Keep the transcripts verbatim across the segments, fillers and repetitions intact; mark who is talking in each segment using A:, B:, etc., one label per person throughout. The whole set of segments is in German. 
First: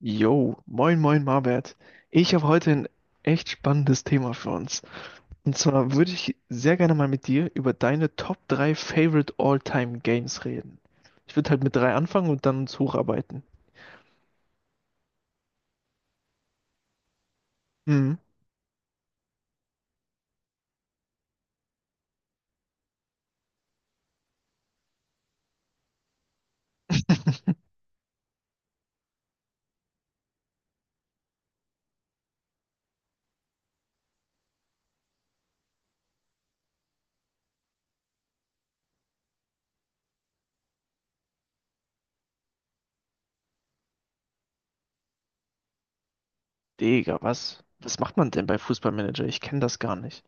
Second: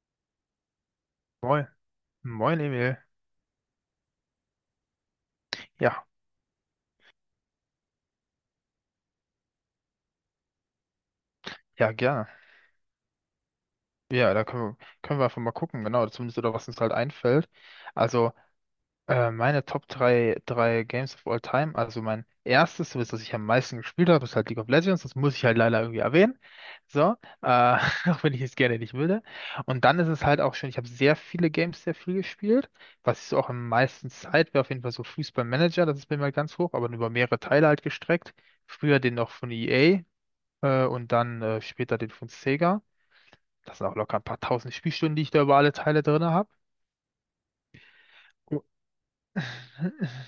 A: Yo, moin moin
B: Moin,
A: Marbert. Ich habe
B: moin
A: heute ein
B: Emil.
A: echt spannendes Thema für uns. Und zwar
B: Ja,
A: würde ich sehr gerne mal mit dir über deine Top drei Favorite All-Time Games reden. Ich würde halt mit
B: ja,
A: drei
B: gerne.
A: anfangen und dann uns hocharbeiten.
B: Ja, da können wir, können wir einfach mal gucken, genau, zumindest oder was uns halt einfällt.
A: Mhm.
B: Also, äh, meine Top drei drei Games of All Time, also mein erstes, so das ich am meisten gespielt habe, ist halt League of Legends, das muss ich halt leider irgendwie erwähnen. So, äh, auch wenn ich es gerne nicht würde. Und dann ist es halt auch schon, ich habe sehr viele Games sehr viel gespielt. Was ich so auch am meisten Zeit wäre, auf jeden Fall so Fußballmanager, das ist bei mir halt ganz hoch, aber über mehrere Teile halt gestreckt. Früher den noch von E A, äh, und dann äh, später den von Sega. Das sind auch locker ein paar tausend Spielstunden, die ich da über alle Teile drin habe.
A: Digga, was? Was macht man denn bei
B: Oh,
A: Fußballmanager? Ich kenne das gar nicht.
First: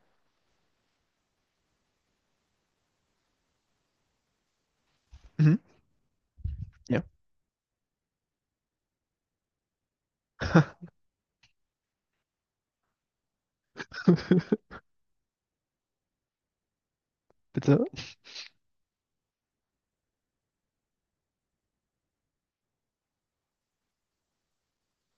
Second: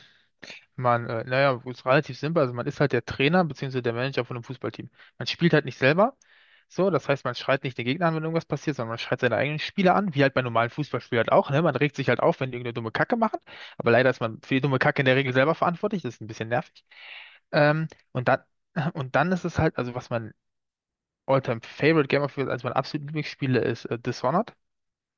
B: Man, äh, naja, ist relativ simpel. Also man ist halt der Trainer bzw. der Manager von einem Fußballteam. Man spielt
A: Mhm.
B: halt nicht selber. So,
A: Ja.
B: das heißt, man schreit nicht den Gegner an, wenn irgendwas passiert, sondern man schreit seine eigenen Spieler an, wie halt bei normalen Fußballspielern halt auch, ne? Man regt sich halt auf, wenn die irgendeine dumme Kacke machen. Aber leider ist man für die dumme Kacke in der Regel selber verantwortlich. Das ist ein bisschen nervig.
A: Bitte?
B: Ähm, und dann, und dann ist es halt, also was mein All-Time-Favorite Game of Thrones, eines meiner absoluten Lieblingsspiele ist, äh, Dishonored.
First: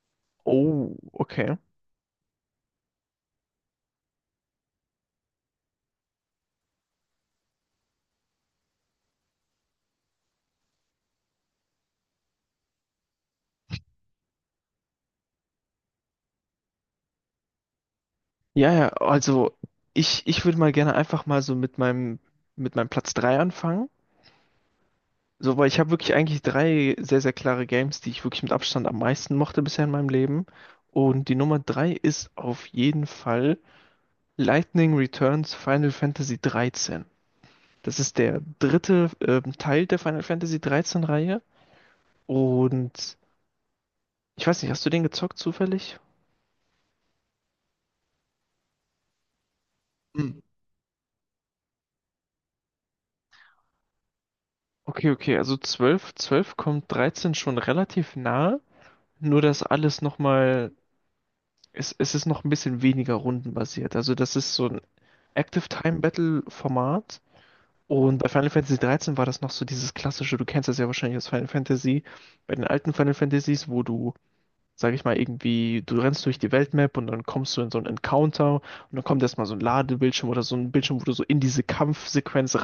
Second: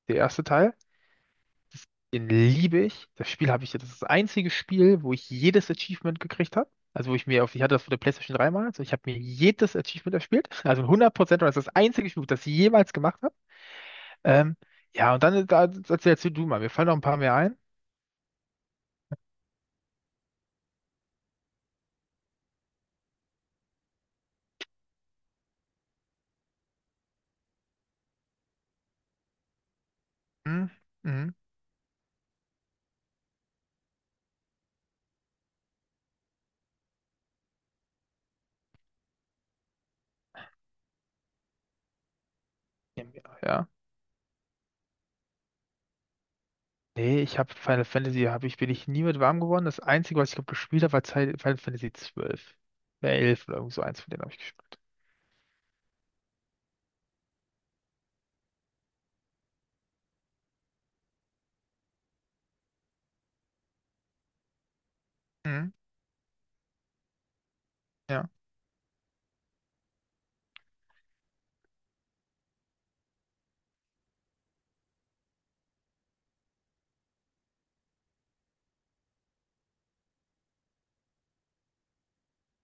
B: Der erste Teil,
A: Oh, okay.
B: das, den liebe ich. Das Spiel habe ich, das ist das einzige Spiel, wo ich jedes Achievement gekriegt habe. Also wo ich mir auf, ich hatte das für der PlayStation drei mal, also ich habe mir jedes Achievement erspielt. Also ein hundert Prozent, Prozent. Das ist das einzige Spiel, das ich jemals gemacht habe. Ähm, ja, und dann da, erzählst du mal, mir fallen noch ein paar mehr ein.
A: Ja, ja, also ich, ich würde mal gerne einfach mal so mit meinem, mit meinem Platz drei anfangen. So, weil ich habe wirklich eigentlich drei sehr, sehr klare Games, die ich wirklich mit Abstand am meisten mochte bisher in meinem Leben.
B: Hm,
A: Und die
B: mhm.
A: Nummer drei ist auf jeden Fall Lightning Returns Final Fantasy dreizehn. Das ist der dritte ähm, Teil der Final Fantasy dreizehn Reihe.
B: Ja,
A: Und
B: ja.
A: ich weiß nicht, hast du den gezockt zufällig?
B: Nee, ich habe Final Fantasy, hab ich, bin ich nie mit warm geworden. Das einzige, was ich
A: Hm.
B: glaub, gespielt habe, war Zeit Final Fantasy zwölf. Ja, elf oder irgend so eins von denen habe ich gespielt.
A: Okay, okay, also zwölf, zwölf kommt dreizehn schon relativ nahe, nur dass alles nochmal, es, es ist noch ein bisschen weniger rundenbasiert. Also das ist so ein Active
B: Mhm.
A: Time Battle Format. Und bei
B: Ja,
A: Final Fantasy dreizehn war das noch so dieses klassische, du kennst das ja wahrscheinlich aus Final Fantasy, bei den alten Final Fantasies, wo du, sag ich mal, irgendwie, du rennst durch die Weltmap und dann kommst du in so einen Encounter und dann kommt erstmal so ein Ladebildschirm oder so ein Bildschirm, wo du so in diese Kampfsequenz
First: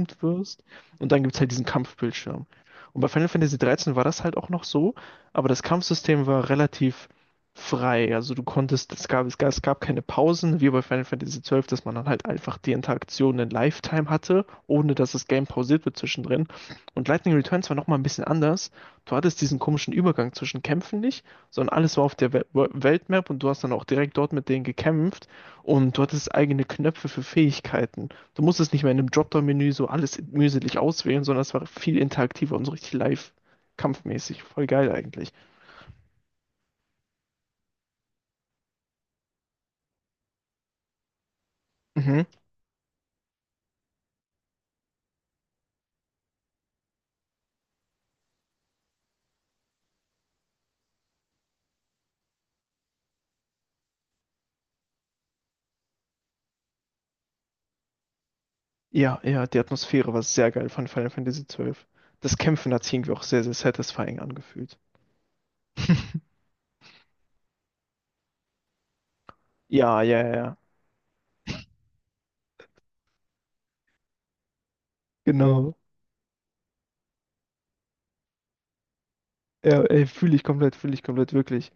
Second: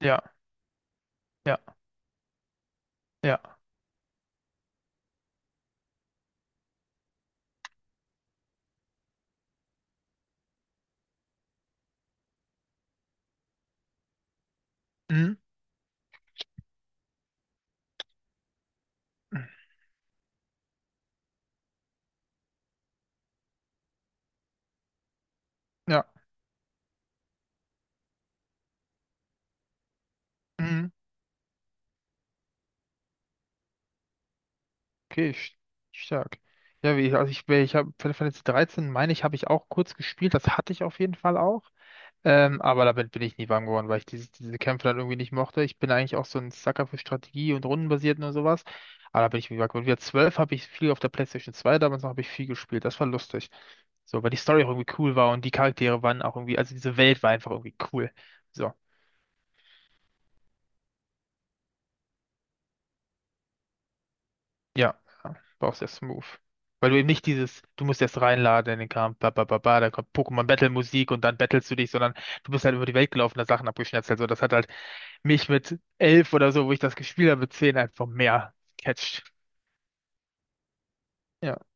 B: ja,
A: wirst und dann gibt's halt
B: ja,
A: diesen Kampfbildschirm. Und bei Final
B: ja.
A: Fantasy dreizehn war das halt auch noch so, aber das Kampfsystem war relativ frei. Also du konntest, es gab, es gab, es gab keine Pausen, wie bei Final Fantasy zwölf, dass man dann halt einfach die Interaktion in Lifetime hatte, ohne dass das
B: Mhm.
A: Game pausiert wird zwischendrin. Und Lightning Returns war nochmal ein bisschen anders. Du hattest diesen komischen Übergang zwischen Kämpfen nicht, sondern alles war auf der We Wo- Weltmap und du hast dann auch direkt dort mit denen gekämpft und du
B: Ja,
A: hattest eigene Knöpfe für Fähigkeiten. Du musstest nicht mehr in einem Dropdown-Menü so alles mühselig
B: mhm.
A: auswählen, sondern es war viel interaktiver und so richtig live kampfmäßig. Voll geil
B: Okay,
A: eigentlich.
B: st- stark. Ja, wie, also ich, ich habe Final Fantasy dreizehn, meine ich, habe ich auch kurz gespielt, das hatte ich auf jeden Fall auch.
A: Mhm.
B: Ähm, aber damit bin ich nie warm geworden, weil ich diese, diese Kämpfe dann irgendwie nicht mochte. Ich bin eigentlich auch so ein Sucker für Strategie und Rundenbasierten und sowas. Aber da bin ich wie warm geworden. Wieder zwölf habe ich viel auf der PlayStation zwei, damals noch habe ich viel gespielt. Das war lustig. So, weil die Story auch irgendwie cool war und die Charaktere waren auch irgendwie, also diese Welt war einfach irgendwie cool. So.
A: Ja, ja, die Atmosphäre war sehr geil von Final Fantasy zwölf. Das Kämpfen hat sich irgendwie auch sehr, sehr satisfying angefühlt.
B: Ja, ja, brauchst erst Move. Weil du eben nicht dieses, du musst erst reinladen in den Kampf, ba, ba, ba, ba, da
A: Ja,
B: kommt
A: ja, ja,
B: Pokémon
A: ja,
B: Battle Musik und dann battlest du dich, sondern du bist halt über die Welt gelaufen, da Sachen abgeschnetzelt. So, das hat halt mich
A: genau.
B: mit elf oder so, wo ich das gespielt habe, mit zehn einfach mehr catcht.
A: Ja, ey, fühle ich komplett, fühle ich komplett,
B: Ja.
A: wirklich.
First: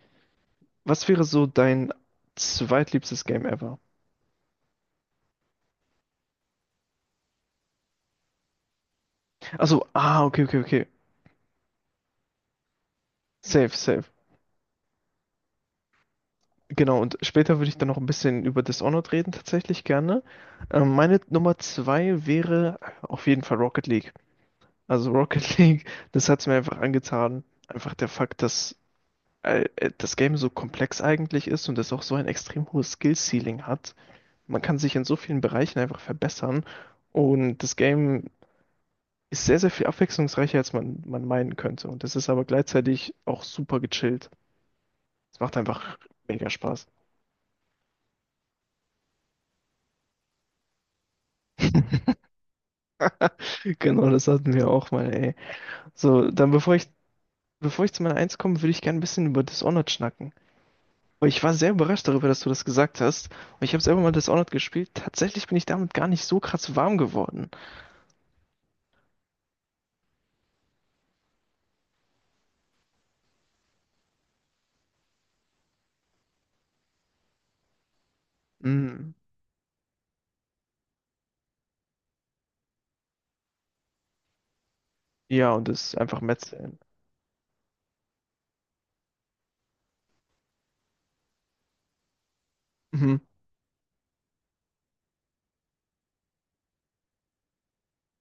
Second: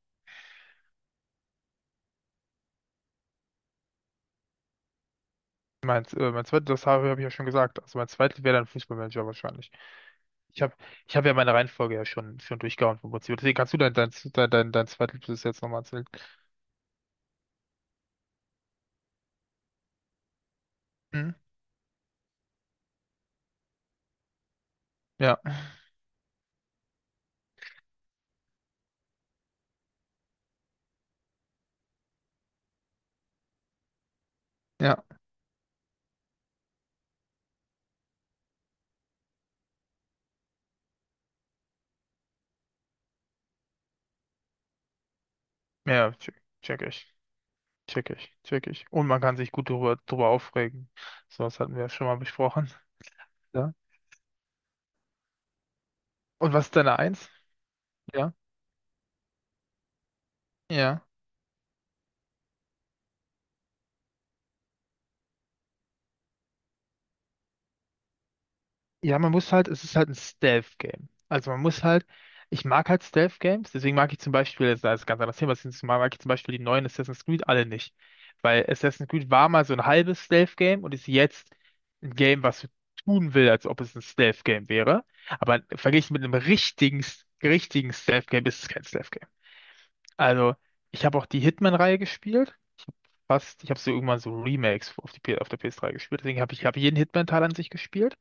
A: Was wäre so dein zweitliebstes Game ever?
B: Mein, äh, mein zweites, das habe, habe ich ja schon gesagt. Also mein zweites wäre dann Fußballmanager wahrscheinlich.
A: Also, ah, okay, okay,
B: Ich habe
A: okay.
B: ich hab ja meine Reihenfolge ja schon, schon durchgehauen vom Prinzip. Deswegen kannst
A: Safe,
B: du dein, dein,
A: safe.
B: dein, dein, dein zweites jetzt nochmal erzählen.
A: Genau, und später würde ich dann noch ein bisschen über Dishonored reden, tatsächlich gerne. Ähm, meine
B: Hm?
A: Nummer zwei wäre auf jeden Fall Rocket League. Also
B: Ja,
A: Rocket League, das hat es mir einfach angetan. Einfach der Fakt, dass äh, äh, das Game so komplex eigentlich ist und es auch so ein extrem hohes Skill-Ceiling hat. Man kann sich
B: ja,
A: in so vielen Bereichen einfach verbessern. Und das Game ist sehr, sehr viel abwechslungsreicher, als man, man meinen könnte. Und das ist aber gleichzeitig auch super gechillt. Es macht einfach
B: ja, check,
A: mega
B: check
A: Spaß.
B: ich. Check ich, check ich. Und man kann sich gut drüber, drüber aufregen. So, das hatten wir ja schon mal besprochen. Ja.
A: Genau, das hatten wir auch mal, ey. So, dann
B: Und was
A: bevor
B: ist
A: ich,
B: deine Eins?
A: bevor ich zu meiner
B: Ja.
A: Eins komme, würde ich gerne ein bisschen über Dishonored schnacken.
B: Ja.
A: Weil ich war sehr überrascht darüber, dass du das gesagt hast. Und ich habe selber mal Dishonored gespielt. Tatsächlich bin ich damit gar nicht so krass warm geworden.
B: Ja, man muss halt, es ist halt ein Stealth-Game. Also man muss halt, ich mag halt Stealth-Games, deswegen mag ich zum Beispiel, das ist ein ganz anderes Thema, deswegen mag ich zum Beispiel die neuen Assassin's Creed alle nicht. Weil Assassin's
A: Mm.
B: Creed war mal so ein halbes Stealth-Game und ist jetzt ein Game, was so tun will, als ob es ein Stealth-Game wäre.
A: Ja,
B: Aber
A: und das ist
B: verglichen
A: einfach
B: mit einem
A: Metzeln.
B: richtigen, richtigen Stealth-Game ist es kein Stealth-Game. Also, ich habe auch die Hitman-Reihe gespielt.
A: Mhm.
B: Fast, ich habe so irgendwann so Remakes auf die, P- auf der P S drei gespielt. Deswegen habe ich, hab jeden Hitman-Teil an sich gespielt.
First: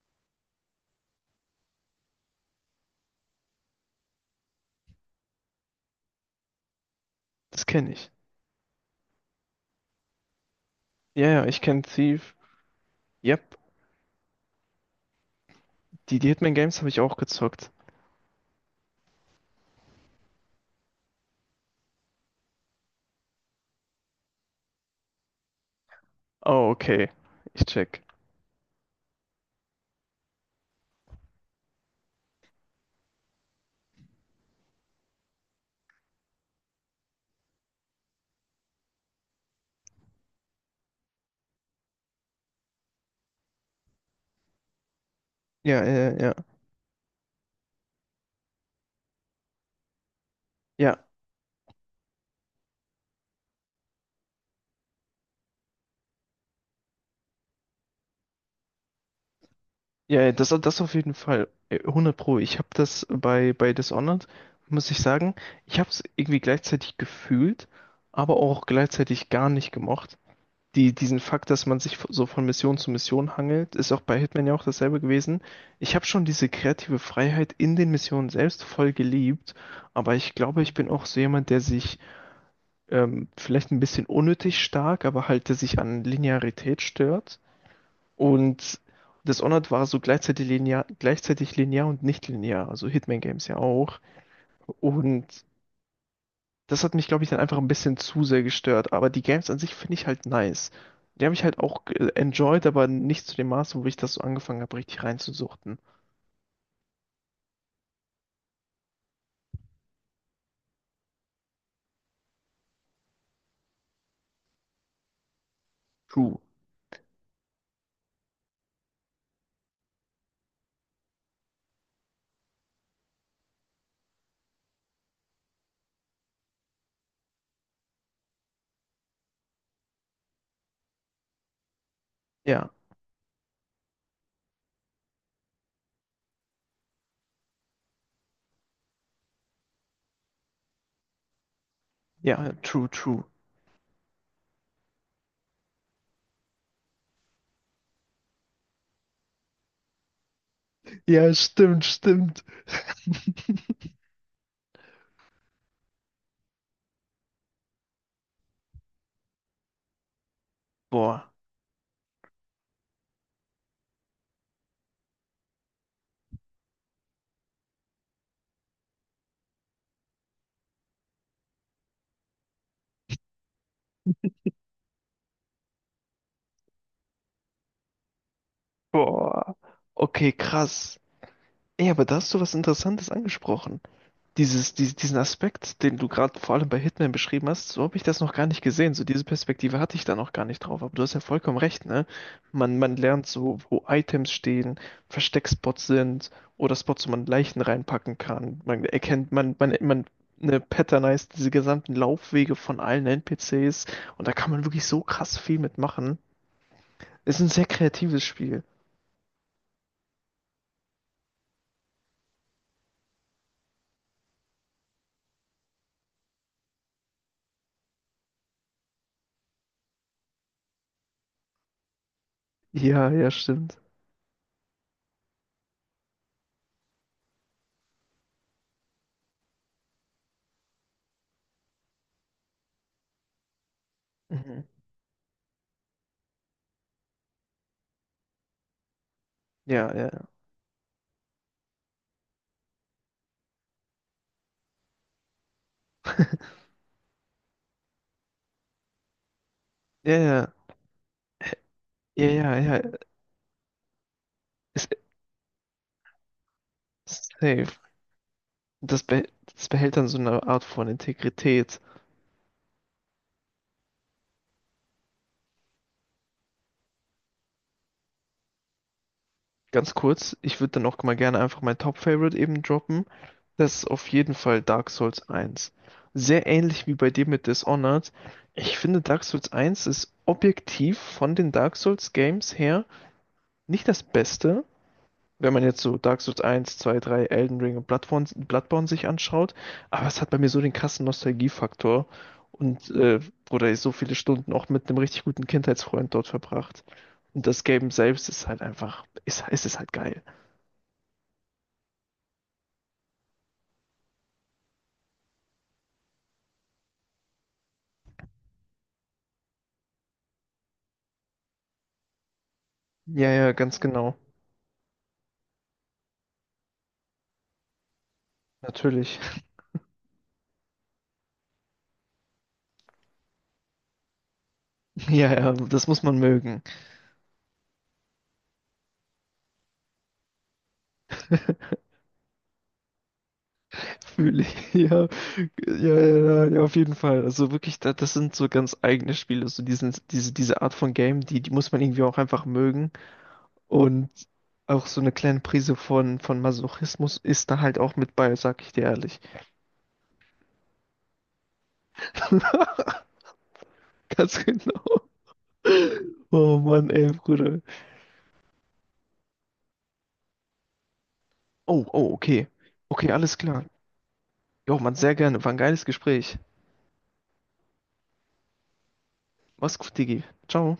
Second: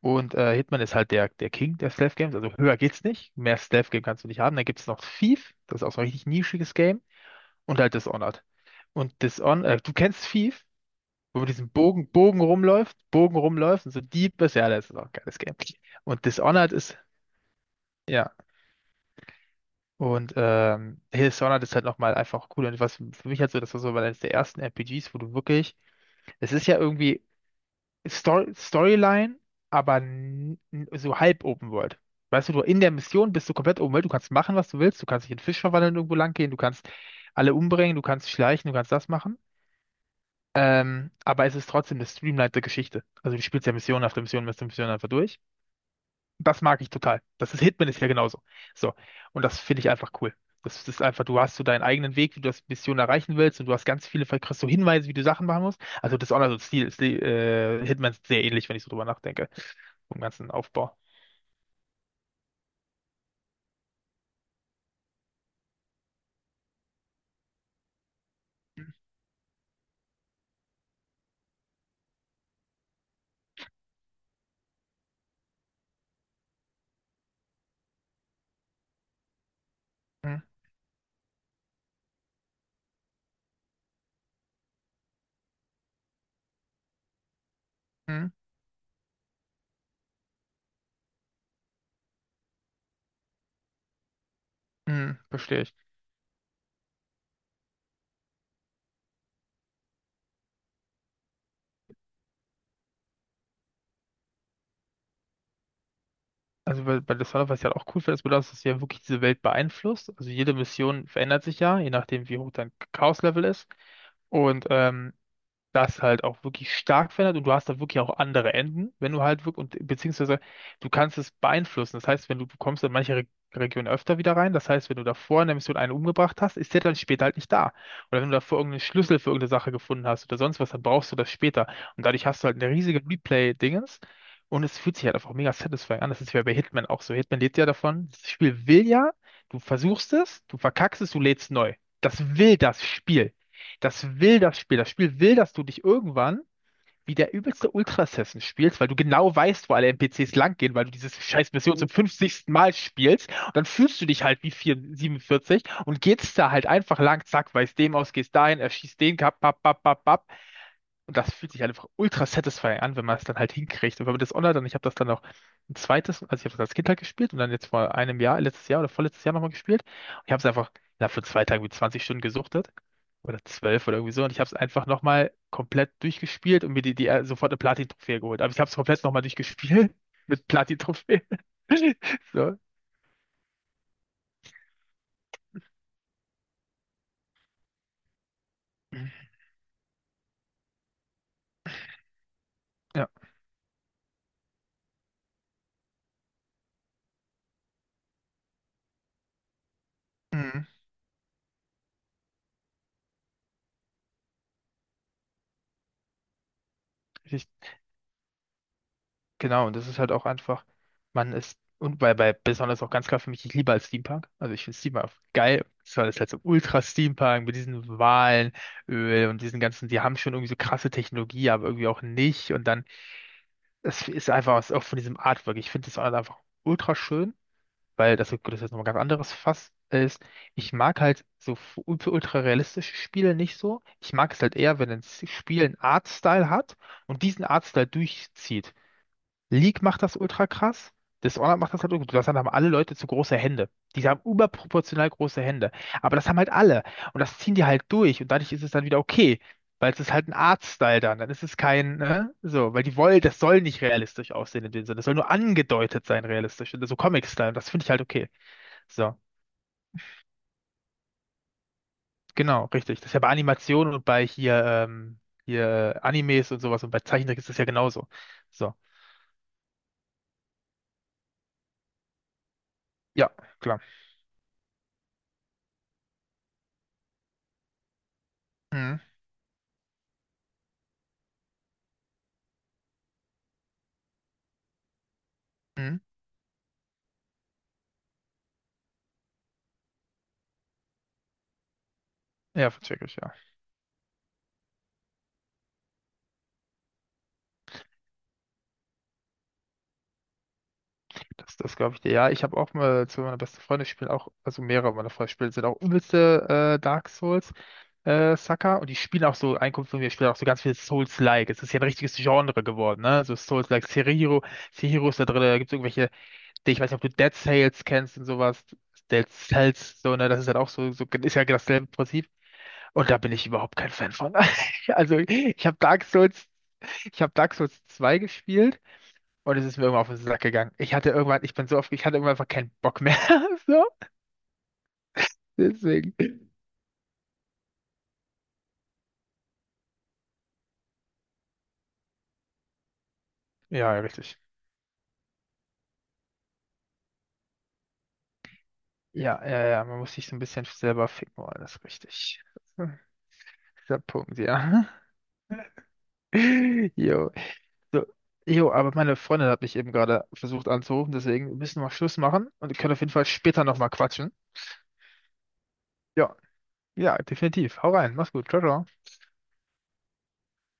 B: Und äh, Hitman ist halt der, der King der Stealth Games. Also höher geht's nicht. Mehr Stealth Game kannst du nicht haben. Dann gibt es noch Thief. Das ist auch so ein richtig nischiges Game.
A: Das
B: Und
A: kenne
B: halt
A: ich.
B: Dishonored. Und Dishonored, äh, du kennst Thief,
A: Ja,
B: wo
A: ja,
B: man
A: ich
B: diesen
A: kenne
B: Bogen,
A: Thief.
B: Bogen rumläuft, Bogen
A: Yep.
B: rumläuft und so Dieb ist. Ja, das ist auch ein geiles Game.
A: Die,
B: Und
A: die Hitman
B: Dishonored
A: Games habe
B: ist,
A: ich auch gezockt.
B: ja. Und ähm, Hell's Sauna ist halt nochmal einfach cool. Und was für mich halt so, das war so eines der ersten R P Gs, wo du wirklich, es ist
A: Oh,
B: ja
A: okay.
B: irgendwie
A: Ich check.
B: Story Storyline, aber n- n- so halb Open World. Weißt du, du in der Mission bist du komplett Open World, du kannst machen, was du willst, du kannst dich in Fisch verwandeln, irgendwo lang gehen, du kannst alle umbringen, du kannst schleichen, du kannst das machen. Ähm, aber es ist trotzdem eine streamlinete Geschichte. Also du spielst ja Mission nach der Mission, nach der Mission einfach durch.
A: Ja, ja, ja, ja,
B: Das mag ich total. Das ist Hitman ist ja genauso. So. Und das finde ich einfach cool. Das ist
A: ja,
B: einfach, du hast so deinen eigenen Weg, wie du das Mission erreichen willst und du hast ganz viele, vielleicht kriegst du Hinweise, wie du Sachen machen musst. Also das Honor, so Stil, Stil, äh, Hitman ist sehr ähnlich, wenn ich so drüber nachdenke. Vom
A: ja, ja, das,
B: ganzen
A: das auf
B: Aufbau.
A: jeden Fall. Äh, hundert Pro. Ich habe das bei, bei Dishonored, muss ich sagen, ich habe es irgendwie gleichzeitig gefühlt, aber auch gleichzeitig gar nicht gemocht. Die, diesen Fakt, dass man sich so von Mission zu Mission hangelt, ist auch bei Hitman ja auch dasselbe gewesen. Ich habe schon diese kreative Freiheit in den Missionen selbst voll geliebt, aber ich
B: Hm,
A: glaube, ich bin auch so jemand, der sich ähm, vielleicht ein bisschen unnötig stark, aber halt, der sich an Linearität stört.
B: hm,
A: Und Dishonored war so gleichzeitig linear, gleichzeitig linear und nicht linear, also Hitman Games ja auch.
B: hm,
A: Und
B: Verstehe ich.
A: das hat mich, glaube ich, dann einfach ein bisschen zu sehr gestört. Aber die Games an sich finde ich halt nice. Die habe ich halt auch äh, enjoyed, aber nicht zu dem Maße, wo ich das so angefangen habe, richtig reinzusuchten.
B: Also bei, bei Dishonored, was ich halt auch cool finde, ist, dass das ja wirklich diese Welt beeinflusst. Also jede Mission verändert sich ja, je nachdem, wie hoch dein Chaos-Level ist. Und ähm, das halt
A: True.
B: auch wirklich stark verändert und du hast da wirklich auch andere Enden, wenn du halt wirklich, und beziehungsweise du kannst es beeinflussen. Das heißt, wenn du, du kommst in manche Re Regionen öfter wieder rein, das heißt, wenn du davor in der Mission einen umgebracht hast, ist der dann später halt nicht da. Oder wenn du davor irgendeinen Schlüssel für irgendeine Sache gefunden hast oder sonst was, dann brauchst du das später. Und dadurch hast du halt
A: Ja,
B: eine riesige Replay-Dingens. Und es fühlt sich halt einfach mega satisfying an. Das ist ja bei Hitman auch so. Hitman lebt ja davon. Das Spiel will ja, du versuchst es, du verkackst es, du lädst neu. Das
A: ja,
B: will das
A: true, true.
B: Spiel. Das will das Spiel. Das Spiel will, dass du dich irgendwann wie der übelste Ultra-Assassin spielst, weil du genau weißt, wo alle N P Cs langgehen, weil du dieses
A: Ja,
B: scheiß Mission
A: stimmt,
B: zum
A: stimmt.
B: fünfzigsten. Mal spielst. Und dann fühlst du dich halt wie vier, siebenundvierzig und gehst da halt einfach lang, zack, weißt dem aus, gehst dahin, erschießt den, kap, pap, pap, pap, pap. Und
A: Boah,
B: das fühlt sich halt einfach ultra satisfying an, wenn man es dann halt hinkriegt. Und wenn man das online dann, ich habe das dann auch ein zweites, also ich habe das als Kind halt gespielt und dann jetzt vor einem Jahr, letztes Jahr oder vorletztes Jahr nochmal gespielt. Und ich habe es einfach ich habe für zwei Tage wie zwanzig Stunden gesuchtet oder zwölf oder irgendwie so. Und ich habe es einfach nochmal komplett durchgespielt und mir die, die äh, sofort eine Platin-Trophäe geholt. Aber ich habe es komplett nochmal
A: boah.
B: durchgespielt
A: Okay,
B: mit
A: krass.
B: Platin-Trophäe.
A: Ey, aber da hast du was
B: So.
A: Interessantes angesprochen. Dieses, dies- diesen Aspekt, den du gerade vor allem bei Hitman beschrieben hast, so habe ich das noch gar nicht gesehen. So diese Perspektive hatte ich da noch gar nicht drauf. Aber du hast ja vollkommen recht, ne? Man, man
B: Ja.
A: lernt so, wo Items stehen, Versteckspots sind oder Spots, wo man Leichen reinpacken kann. Man erkennt, man, man, man, ne,
B: Mhm.
A: patternized diese gesamten Laufwege von allen N P Cs und da kann man wirklich so krass viel mitmachen. Ist ein sehr
B: Richtig,
A: kreatives Spiel.
B: genau. Und das ist halt auch einfach, man ist, und bei, bei besonders auch ganz klar für mich, ich liebe halt Steampunk. Also ich finde Steampunk geil. Das war das halt so Ultra-Steampunk mit diesen Walenöl und diesen ganzen, die haben schon irgendwie so krasse Technologie, aber irgendwie auch nicht. Und dann,
A: Ja, ja, stimmt.
B: es ist einfach was auch von diesem Artwork. Ich finde das halt einfach ultra schön. Weil das, gut, das ist nochmal ganz anderes Fass ist. Ich mag halt so fu- ultra realistische Spiele nicht so. Ich mag es halt
A: Mhm.
B: eher, wenn ein S- Spiel einen Artstyle hat und diesen Artstyle durchzieht. League
A: Ja,
B: macht
A: ja,
B: das ultra krass. Dishonored macht das halt, ultra- das haben alle Leute zu große Hände. Die haben überproportional große Hände. Aber das haben halt alle. Und das ziehen die halt durch. Und dadurch ist es dann wieder okay. Weil es
A: ja,
B: ist halt ein
A: ja,
B: Artstyle dann. Dann ist es kein,
A: ja,
B: ne?
A: ja,
B: So,
A: ja.
B: weil die wollen, das soll nicht realistisch aussehen in dem
A: Ist,
B: Sinne. Das soll nur angedeutet sein, realistisch. So Comic-Style. Das
A: safe.
B: finde ich halt okay.
A: Das,
B: So,
A: beh- das behält dann so eine Art von Integrität.
B: genau, richtig. Das ist ja bei Animationen und bei hier, ähm, hier äh, Animes und sowas und bei Zeichentrick ist das ja genauso. So,
A: Ganz kurz, ich würde dann auch mal gerne einfach mein Top-Favorite eben droppen.
B: ja,
A: Das
B: klar.
A: ist auf jeden Fall Dark Souls eins. Sehr ähnlich wie bei dir mit Dishonored. Ich
B: Mhm.
A: finde, Dark Souls eins ist objektiv von den Dark Souls Games her nicht das Beste, wenn man jetzt so
B: Mhm.
A: Dark Souls eins, zwei, drei, Elden Ring und Bloodborne, Bloodborne sich anschaut. Aber es hat bei mir so den krassen Nostalgiefaktor
B: Ja,
A: und
B: vercheck ich,
A: äh,
B: ja.
A: wurde so viele Stunden auch mit einem richtig guten Kindheitsfreund dort verbracht. Und das Game selbst ist halt einfach, ist, ist es halt geil.
B: Das, das glaube ich dir. Ja, ich habe auch mal zu meiner besten Freundin spielen auch, also mehrere meiner Freunde spielen, sind auch übelste äh, Dark Souls äh, Sucker und die spielen auch so, ein Kumpel von mir spielt auch so ganz viel Souls-like. Es ist ja ein richtiges Genre geworden, ne?
A: Ja,
B: So
A: ja, ganz
B: Souls-like,
A: genau.
B: Sekiro, Sekiro ist da drin, da gibt es irgendwelche, ich weiß nicht, ob du Dead Sales kennst und sowas.
A: Natürlich.
B: Dead Cells, so, ne, das ist halt auch so, so, ist ja dasselbe Prinzip. Und da bin ich überhaupt kein Fan von. Also,
A: Ja, ja,
B: ich habe
A: das muss
B: Dark
A: man
B: Souls,
A: mögen.
B: ich habe Dark Souls zwei gespielt und es ist mir irgendwann auf den Sack gegangen. Ich hatte irgendwann, ich bin so oft, ich hatte irgendwann einfach keinen Bock mehr. So,
A: Fühle ich. Ja, ja,
B: deswegen.
A: ja, ja, auf jeden Fall. Also wirklich, da, das sind so ganz eigene Spiele. So diesen, diese, diese Art von Game, die, die muss man irgendwie auch einfach mögen.
B: Ja, ja,
A: Und
B: richtig.
A: auch so eine kleine Prise von, von Masochismus ist da halt auch mit bei, sag ich dir ehrlich.
B: Ja, ja, ja, man muss sich so ein bisschen selber ficken wollen, das ist richtig. Das ist der Punkt,
A: Ganz genau.
B: ja.
A: Oh Mann, ey,
B: Jo,
A: Bruder.
B: so, jo, aber meine Freundin hat mich eben gerade versucht anzurufen, deswegen müssen
A: Oh,
B: wir
A: oh,
B: Schluss
A: okay.
B: machen und wir können auf
A: Okay,
B: jeden Fall
A: alles
B: später
A: klar.
B: nochmal quatschen.
A: Jo, Mann, sehr gerne. War ein geiles
B: Ja,
A: Gespräch.
B: ja, definitiv. Hau rein, mach's gut. Ciao, ciao.
A: Mach's gut, Digi. Ciao.